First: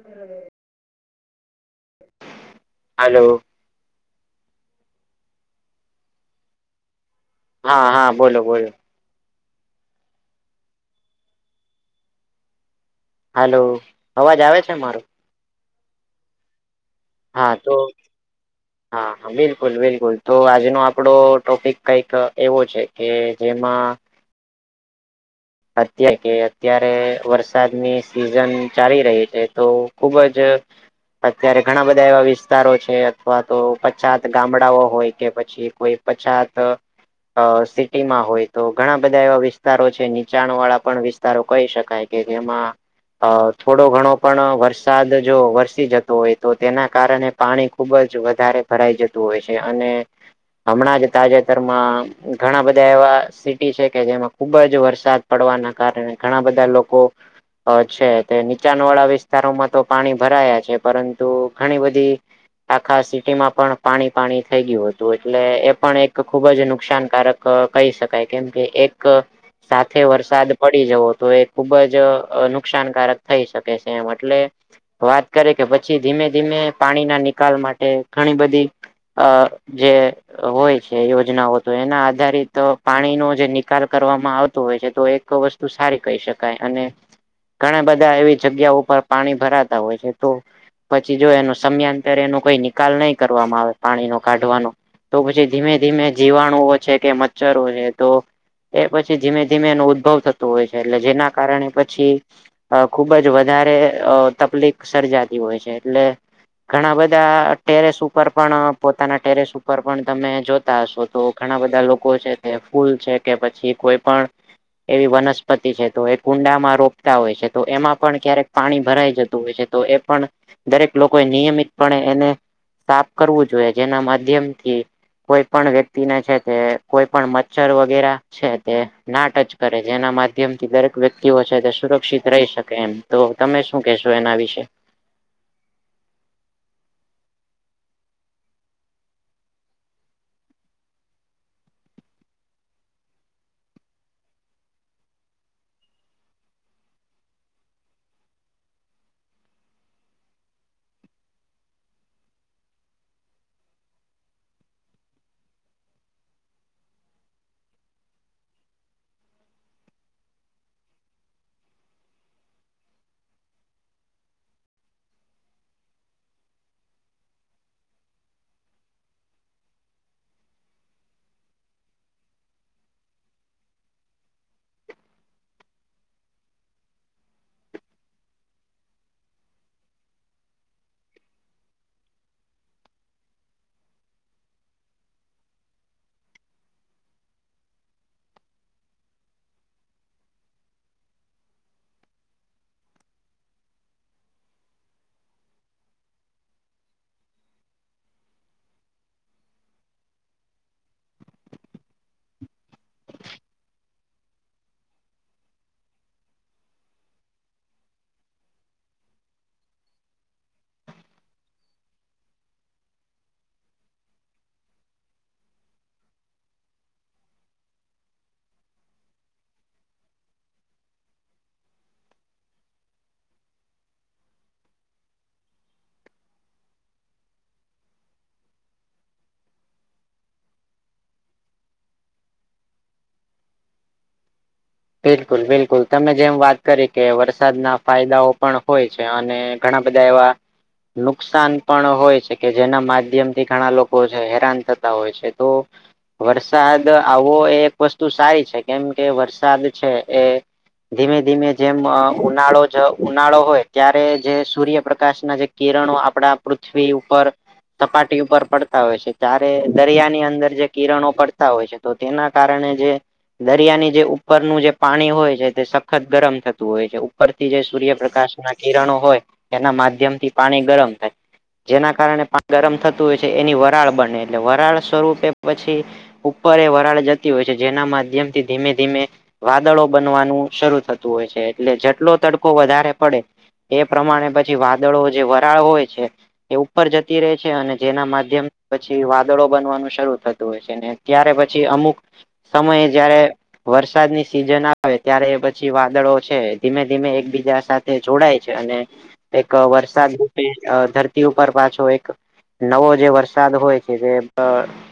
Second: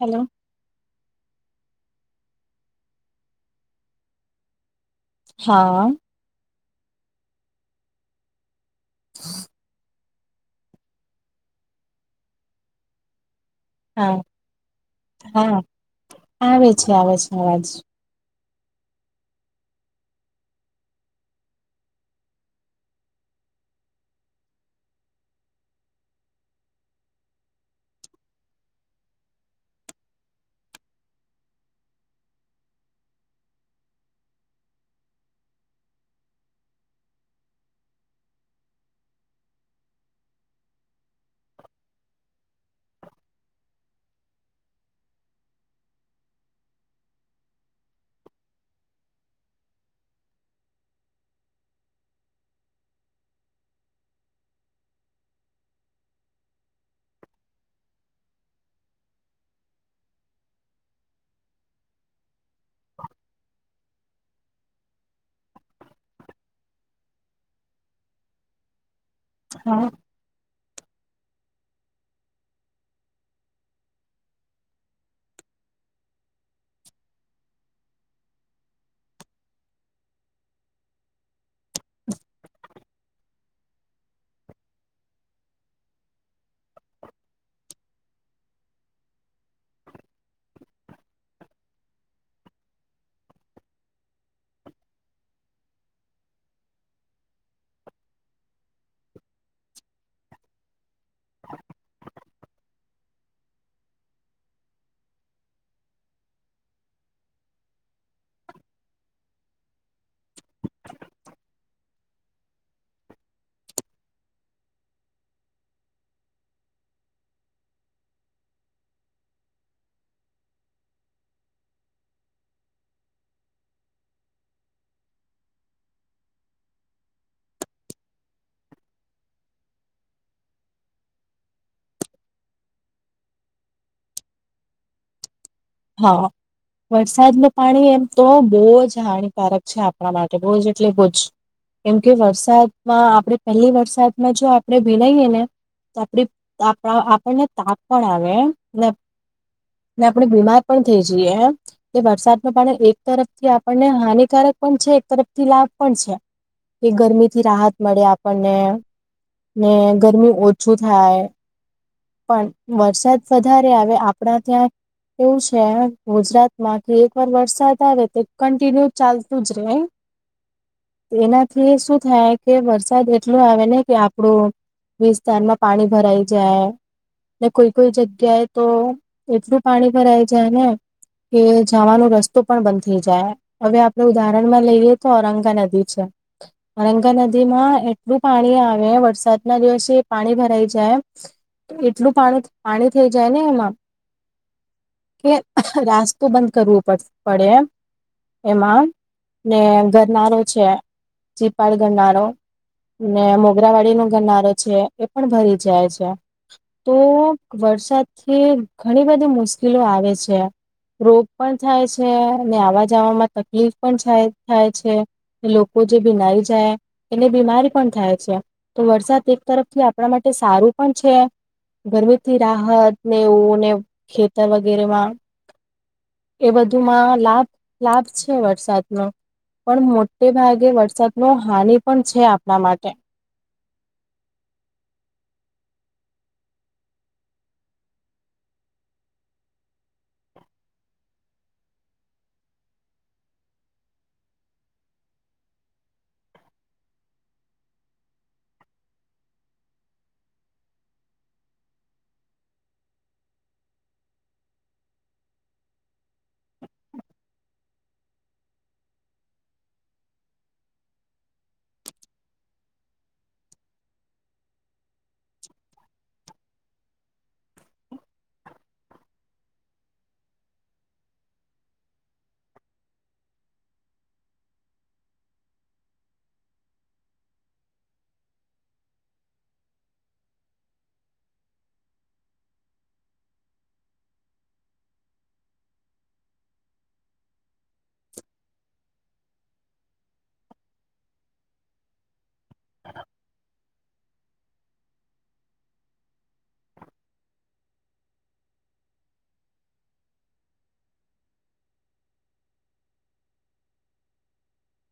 Hello hello. હા. હા હા બોલો બોલો. હા હલ્લો હા અવાજ આવે છે મારો હા આવે છે આવે છે. હા અવાજ તો હા હા. બિલકુલ બિલકુલ તો આજનો આપડો ટોપિક કઈક એવો છે કે જેમાં અત્યારે કે અત્યારે વરસાદની સિઝન ચાલી રહી છે તો ખુબ જ અત્યારે ઘણા બધા એવા વિસ્તારો છે અથવા તો પછાત ગામડાઓ હોય કે પછી કોઈ પછાત સિટી માં હોય તો ઘણા બધા એવા વિસ્તારો છે. વીચાણ વાળા પણ વિસ્તારો કહી શકાય કે જેમાં અ થોડો ઘણો પણ વરસાદ જો વરસી જતો હોય તો તેના કારણે પાણી ખુબ જ વધારે ભરાઈ જતું હોય છે અને હમણાં જ તાજેતરમાં ઘણા બધા એવા સિટી છે કે જેમાં ખુબ જ વરસાદ પડવાના કારણે ઘણા બધા લોકો છે તે નીચાણ વાળા વિસ્તારોમાં તો પાણી ભરાયા છે પરંતુ ઘણી બધી આખા સિટી માં પણ પાણી પાણી થઈ ગયું હતું એટલે એ પણ એક ખુબ જ નુકસાનકારક કહી શકાય કેમ કે એક હા. સાથે વરસાદ પડી જવો તો એ ખૂબ જ નુકસાનકારક થઈ શકે છે એમ એટલે વાત કરે કે પછી ધીમે ધીમે પાણી ના નિકાલ માટે ઘણી બધી અ જે હોય છે યોજનાઓ તો એના આધારિત પાણી નો જે નિકાલ કરવામાં આવે હોય છે તો એક વસ્તુ સારી કહી શકાય અને ઘણા બધા એવી જગ્યા ઉપર પાણી ભરાતા હોય છે તો પછી જો એ સમયાંતરે એનો કોઈ નિકાલ નહી કરવામાં આવે પાણી નો કાઢવાનો. તો પછી ધીમે ધીમે જીવાણુઓ છે કે મચ્છરો છે તો એ પછી ધીમે ધીમે એનો ઉદ્ભવ થતો હોય છે એટલે જેના કારણે પછી અ ખુબ જ વધારે તકલીફ સર્જાતી હોય છે એટલે ઘણા બધા ટેરેસ ઉપર પણ પોતાના ટેરેસ ઉપર પણ તમે જોતા હશો. તો ઘણા બધા લોકો છે તે ફૂલ છે કે પછી કોઈ પણ એવી વનસ્પતિ છે તો એ કુંડામાં રોપતા હોય છે તો એમાં પણ ક્યારેક પાણી ભરાઈ જતું હોય છે. તો એ પણ દરેક લોકો એ નિયમિતપણે એને સાફ કરવું જોઈએ જેના માધ્યમ થી કોઈ પણ વ્યક્તિને છે તે કોઈ પણ મચ્છર વગેરે છે. તે ના ટચ કરે જેના માધ્યમ થી દરેક વ્યક્તિઓ છે તે સુરક્ષિત રહી શકે એમ. તો તમે શું કહેશો એના વિશે? હા. વરસાદ ન પાણી એમ તો બહુ જ હાનિકારક છે આપણા માટે બહુજ એટલે બહુજ. કેમકે વરસાદમાં આપણે પહેલી વરસાદમાં જો આપણે ભીનાઈએ ને આપ આપણને તાવ પણ આવે એ આપડે બીમાર પણ થઈ જઈએ. એ વરસાદ ન પાણી એક તરફ થી આપણને હાનિકારક પણ છે એક તરફથી લાભ પણ છે. એ ગરમી થી રાહત મળે આપણને ને ગરમી ઓછું થાય. પણ વરસાદ વધારે આવે આપણા ત્યાં એવું છે ગુજરાતમાં કે એક વાર વરસાદ આવે તે કન્ટિન્યુ ચાલતું જ રે એનાથી શું થાય કે વરસાદ એટલો આવે ને કે આપડું વિસ્તારમાં પાણી ભરાઈ જાય. ને કોઈ કોઈ જગ્યાએ તો એટલું પાણી ભરાય જાય ને કે જવાનો રસ્તો પણ બંધ થઇ જાય. હવે આપડણે ઉદાહરણ માં લઈએ તો ઔરંગા નદી છે. ઔરંગા નદી માં એટલું પાણી આવે વરસાદ ના દિવસે એ પાણી ભરાઈ જાય. એટલું પાણી પાણી થઈ જાય ને એમાં. કે રાસ્તો બંધ કરવું પડ પડે એમ એમાં ને ગરનારો છે ચીપાડ ગરનારો ને મોગરાવાડી નો ગનારો છે એ પણ ભરી જાય છે. તો વરસાદથી ઘણી બધી મુશ્કેલો આવે છે. રોગ પણ થાય છે અને આવવા જવામાં તકલીફ પણ થાય છે. લોકો જે બીનાઈ જાય એને બીમારી પણ થાય છે. તો વરસાદ એક તરફ થી આપણા માટે સારું પણ છે. ગરમીથી રાહત ને એવુંને ખેતર વગેરેમાં એ બધુમાં લાભ લાભ છે વરસાદનો. પણ મોટે ભાગે વરસાદ નો હાનિ પણ છે આપણા માટે. બિલકુલ બિલકુલ તમે જેમ વાત કરી કે વરસાદના ફાયદાઓ પણ હોય છે અને ઘણા બધા એવા નુકસાન પણ હોય છે કે જેના માધ્યમથી ઘણા લોકો હેરાન થતા હોય છે તો વરસાદ આવો એ એક વસ્તુ સારી છે કેમ કે વરસાદ છે એ ધીમે ધીમે જેમ ઉનાળો જ ઉનાળો હોય ત્યારે જે સૂર્યપ્રકાશ ના જે કિરણો આપડા પૃથ્વી ઉપર સપાટી ઉપર પડતા હોય છે ત્યારે દરિયાની અંદર જે કિરણો પડતા હોય છે. તો તેના કારણે જે દરિયાની જે ઉપરનું જે પાણી હોય છે તે સખત ગરમ થતું હોય છે ઉપરથી જે સૂર્યપ્રકાશ ના કિરણો હોય. એના માધ્યમ થી પાણી ગરમ થાય. જેના કારણે પાણી ગરમ થતું હોય છે એની વરાળ બને એટલે વરાળ સ્વરૂપે પછી ઉપર એ વરાળ જતી હોય છે જેના માધ્યમથી ધીમે ધીમે વાદળો બનવાનું શરૂ થતું હોય છે એટલે જેટલો તડકો વધારે પડે. એ પ્રમાણે પછી વાદળો જે વરાળ હોય છે. એ ઉપર જતી રહે છે, અને જેના માધ્યમ પછી વાદળો બનવાનું શરૂ થતું હોય છે, ને ત્યારે પછી અમુક સમય જયારે વર્ષ વરસાદની સીઝન આવે ત્યારે પછી વાદળો છે, ધીમે ધીમે એકબીજા સાથે જોડાય છે, અને એક વરસાદ રૂપે અ ધરતી ઉપર પાછો એક નવો જે વરસાદ હોય છે જે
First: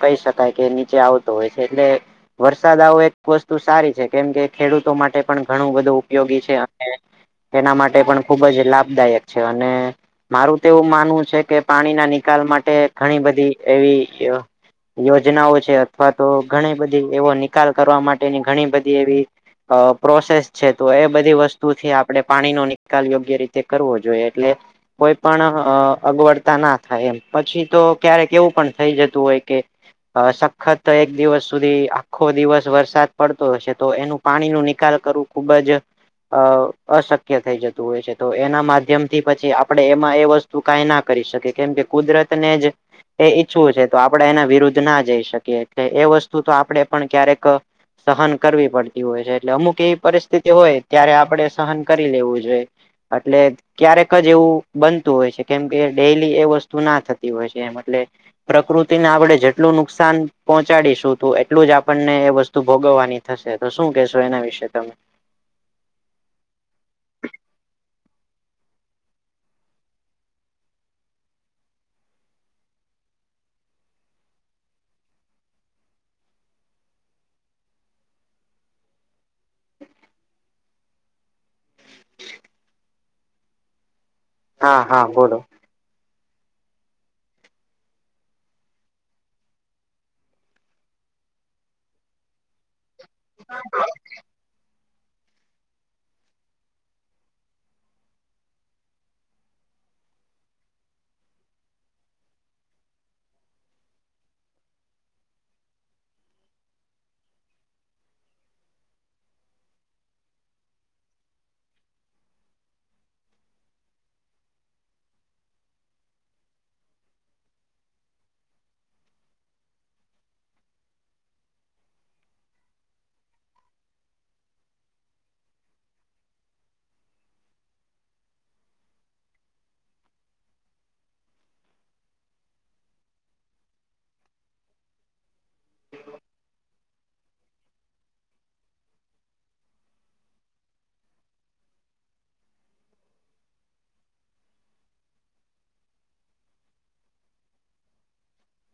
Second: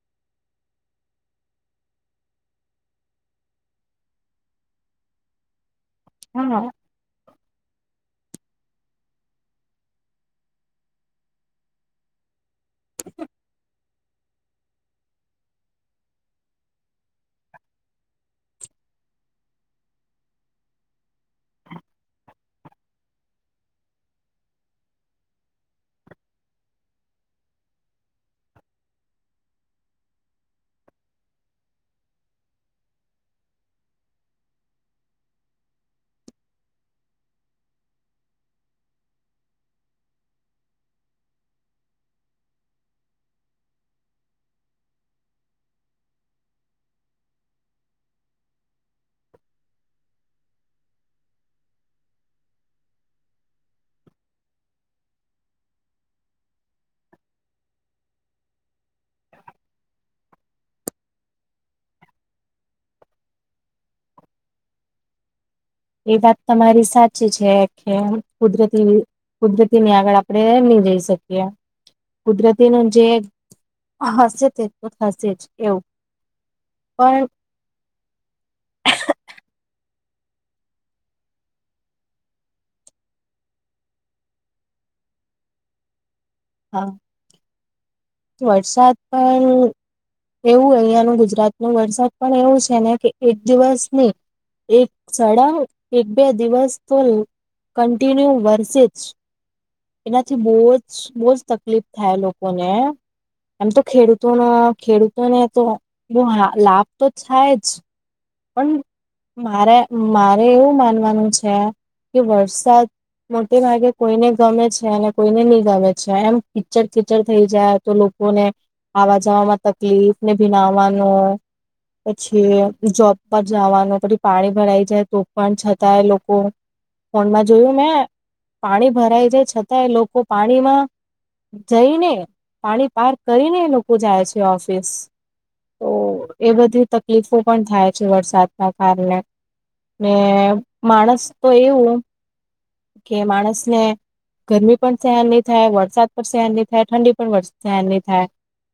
કહી શકાય કે નીચે આવતો હોય છે એટલે વરસાદ આવો એક વસ્તુ સારી કેમ કે ખેડૂતો માટે પણ ઘણું બધું ઉપયોગી છે, હા અને એના માટે પણ ખૂબ જ લાભદાયક છે અને મારું તો એવું માનવું છે કે પાણીના નિકાલ માટે ઘણી બધી એવી યોજનાઓ છે અથવા તો ઘણી બધી એવો નિકાલ કરવા માટેની ઘણી બધી એવી અ પ્રોસેસ છે, તો એ બધી વસ્તુથી આપણે પાણીનો નિકાલ યોગ્ય રીતે કરવો જોઈએ એટલે કોઈ પણ અગવડતા ના થાય એમ પછી તો ક્યારેક એવું પણ થઈ જતું હોય કે અ સખત એક દિવસ સુધી આખો દિવસ વરસાદ પડતો હશે તો એનું પાણીનું નિકાલ કરવું ખુબ જ અ અશક્ય થઈ જતું હોય છે, તો એના માધ્યમથી પછી આપણે એમાં એ વસ તુ કાઈ ના કરી શકે કેમ કે કુદરત ને જ એ ઈચ્છવું છે, તો આપણે એના વિરુદ્ધ ના જઈ શકીએ એટલે એ વસ્તુ તો આપણેે પણ ક્યારેક સહન કરવી પડતી હોય છે, એટલે અમુક એવી પરિસ્થિતિ હોય ત્યારે આપડે સહન કરી લેવું જોઈએ અટલે ક્યારેક જ એવું બનતું હોય છે, કેમ કે ડેલી એ વસ્તુ ના થતી હોય છે એમ અટલે પ્રકૃતિને આપડે જેટલું નુકસાન પોહોંચાડીશું તું એટલું જ આપણને એ વસ્તુ ભોગવવાની થશે તો શું કેશો એના વિશે તમે એ વાત તમારી સાચી છે, કે કુદરતી કુદરતીની આગળ આપણે ની રેય શકીએ કુદરતીનું જે હશે તે તો થશે જ એવું પણ હા હા બોલો હા. વરસાદ પણ એવું અહિયાંનુ ગુજરાતનુ વરસાદ પણ એવું છે, ને કે એક દિવસ ની એક સાળા એક બે દિવસ તો કન્ટિન્યુ વર્સે જ એનાથી બો જ બો જ તકલીફ થાય લોકોને એમ તો ખેડૂતોનો ખેડૂતોને તો બો લાભ તો થાય જ પણ મારે મારે એવું માનવાનું છે, કે વરસાદ મોટે ભાગે કોઈને ગમે છે, અને કોઈને ની ગમે છે, એમ પિક્ચર કિ્ચર થઈ જાય તો લો કોને આવા જવામા તકલીફ ને ભીનાવાનો પછી જોબ જાવાનું પછી પાણી ભરાઈ જાય તો પણ છતાંય લોકો ફોનમાં જોયું મેં પાણી ભરાય જાય છતાં એ લોકો પાણીમાં જઈને પાણી પાર કરીને એ લોકો જાય છે, ઓફિસ તો એ બધી તકલીફો પણ થાય વરસાદના કારણે ને માણસ તો એવું કે માણસને ગરમી પણ સહેન ની થાય વરસાદ પણ સહેન ની થાય ઠંડી પણ સહેન ની થાય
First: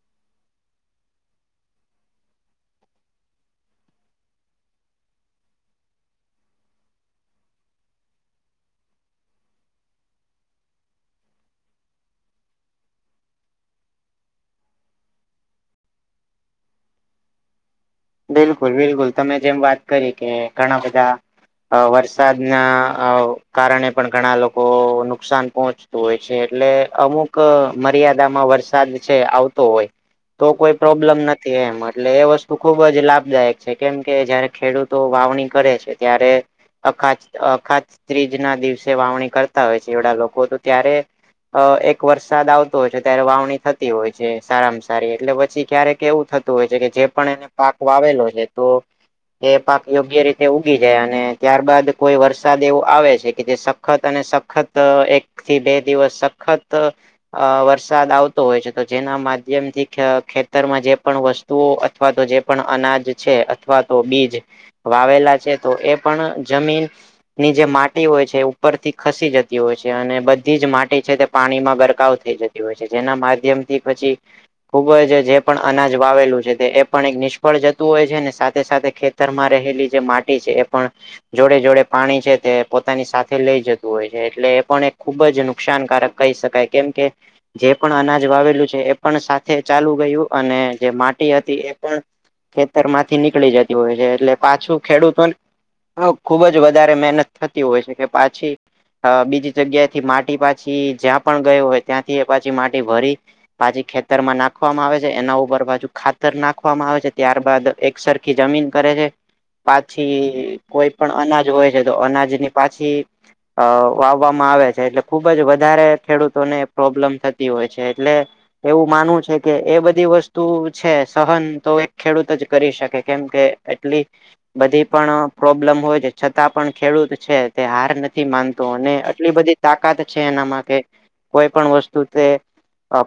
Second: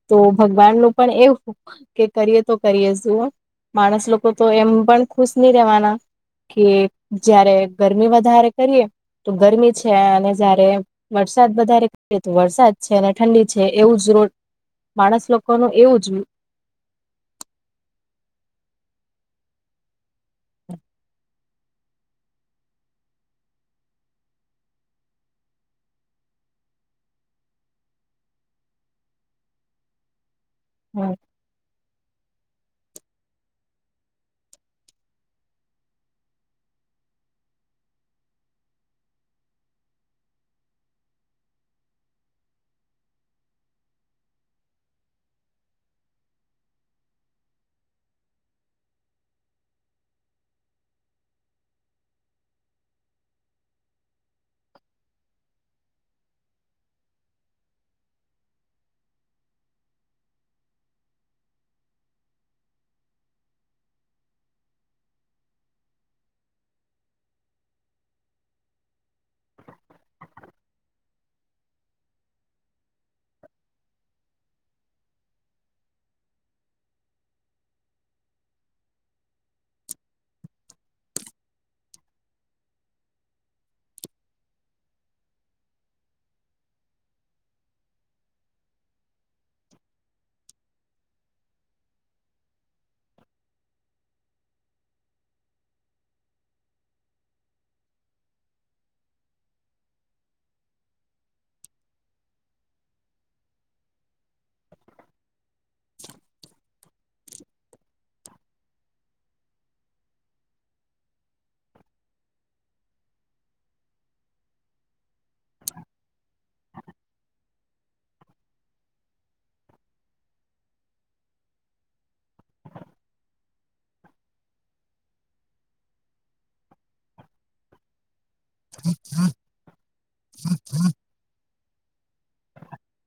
તો ભગવાનનું પણ એવું કે કરીએ તો કરીએ જુઓ માણસ લોકો તો એમ પણ ખુશ ની રેવાના કે જયારે ગરમી વધારે કરીએ તો ગરમી છે, અને જયારે વરસાદ વધારે એ તો વરસાદ છે, અને ઠંડી છે, એવું જ રો માણસ લોકોનું એવું જ બિલકુલ બિલકુલ તમે જેમ વાત કરી કે ઘણા બધા અ વરસાદના અ કારણે પણ ઘણા લોકો નુકસાન પહોં તો હોય છે, એટલે અમુક મર્યાદામાં વરસાદ છે, આવતો હોય તો કોઈ જ પ્રોબ્લેમ નથી એમ એટલે એ વસ્તુ ખૂબ જ લાભદાયક છે કેમ કે જયારે ખેડૂતો વાવણી કરે છે ત્યારે અખાત અખાત ત્રીજ ના દિવસે વાવણી કરતા હોય છે, એવડા લોકો તો ત્યારે અ એક વરસાદ આવતો હોય છે, ત્યારે વાવણી થતી હોય છે, સારામાં સારી એટલે પછી ક્યારે કે એવું થ તુ હોય છે, કે જે પણ એને પાક વાવેલો છે, તો એ પાક યોગ્ય રીતે ઉગી જાય અને ત્યારબાદ કોઈ વરસાદ એવું આવે છે કે જે સખત અને સખત એક થી બે દિવસ સખત અ વરસાદ આવતો હોય છે તો જેના માધ્યમથી ખેતરમાં જે પણ વસ્તુઓ અથવા તો જે પણ અનાજ છે અથવા તો બીજ વાવેલા છે તો એ પણ જમીન ની જે માટી હોય છે ઉપરથી ખસી જતી હોય છે અને બધી જ માટી છે તે પાણી માં ગરકાવ થઈ જતી જેના માધ્યમથી પછી ખુબ જ જે પણ અનાજ વાવેલું છે એ પણ એક નિ ફળ જતું હોય છે ને સાથે સાથે ખેતરમાં રહેલી જે માટી છે એ પણ જોડે જોડે પાણી છે તે પોતાની સાથે લઈ જતું હોય છે એટલે એ પણ એક ખુબ જ નુકસાનકારક કહી શકાય કેમ કે જે પણ અનાજ વાવેલું છે એ પણ સાથે ચાલુ ગયું અને જે માટી હતી એ પણ ખેતર માંથી નીકળી જતી હોય છે એટલે પાછું ખેડૂતોને હ ખુબ જ વધારે મહેનત થતી હોય છે કે પાછી અ બીજી જગ્યાથી માટી પાછી જ્યાં પણ ગઈ હોય ત્યાંથી પાછી માટી ભરી પાછી ખેતરમાં નાખવામાં આવે છે એના ઉપર પાછુ ખાતર નાખવામાં આવે છે. ત્યારબાદ એક સરખી જમીન કરે છે. પાછી કોઈ પણ અનાજ હોય છે તો અનાજની પાછી અ વાવવામાં આવે છે એટલે ખુબ જ વધારે ખેડૂતોને પ્રોબ્લેમ થતી હોય છે એટલે એવું માનવુ છે કે એ બધી વસ્તુ છે સહન તો ખેડૂત જ કરી શકે કેમ કે એટલી બધી પણ પ્રોબ્લેમ હોય છે છતાં પણ ખેડૂત છે તે હાર નથી માનતો તો અને આટલી બધી તાકાત છે એનામાં કે કોઈ પણ વસ્તુ તે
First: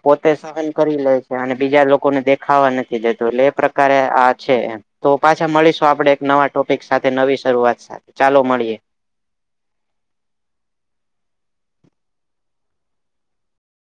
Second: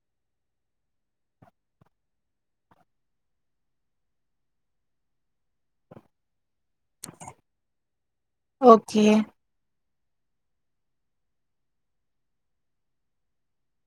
પોતે સહન કરી લે છે અને બીજા લોકોને દેખાવા નથી દેતો એટલે એ પ્રકાર છે તો પાછા મળીશું આપડે એક નવા ટોપિક સાથે નવી શરૂઆત સાથે ચાલો મળીએે. ઓકે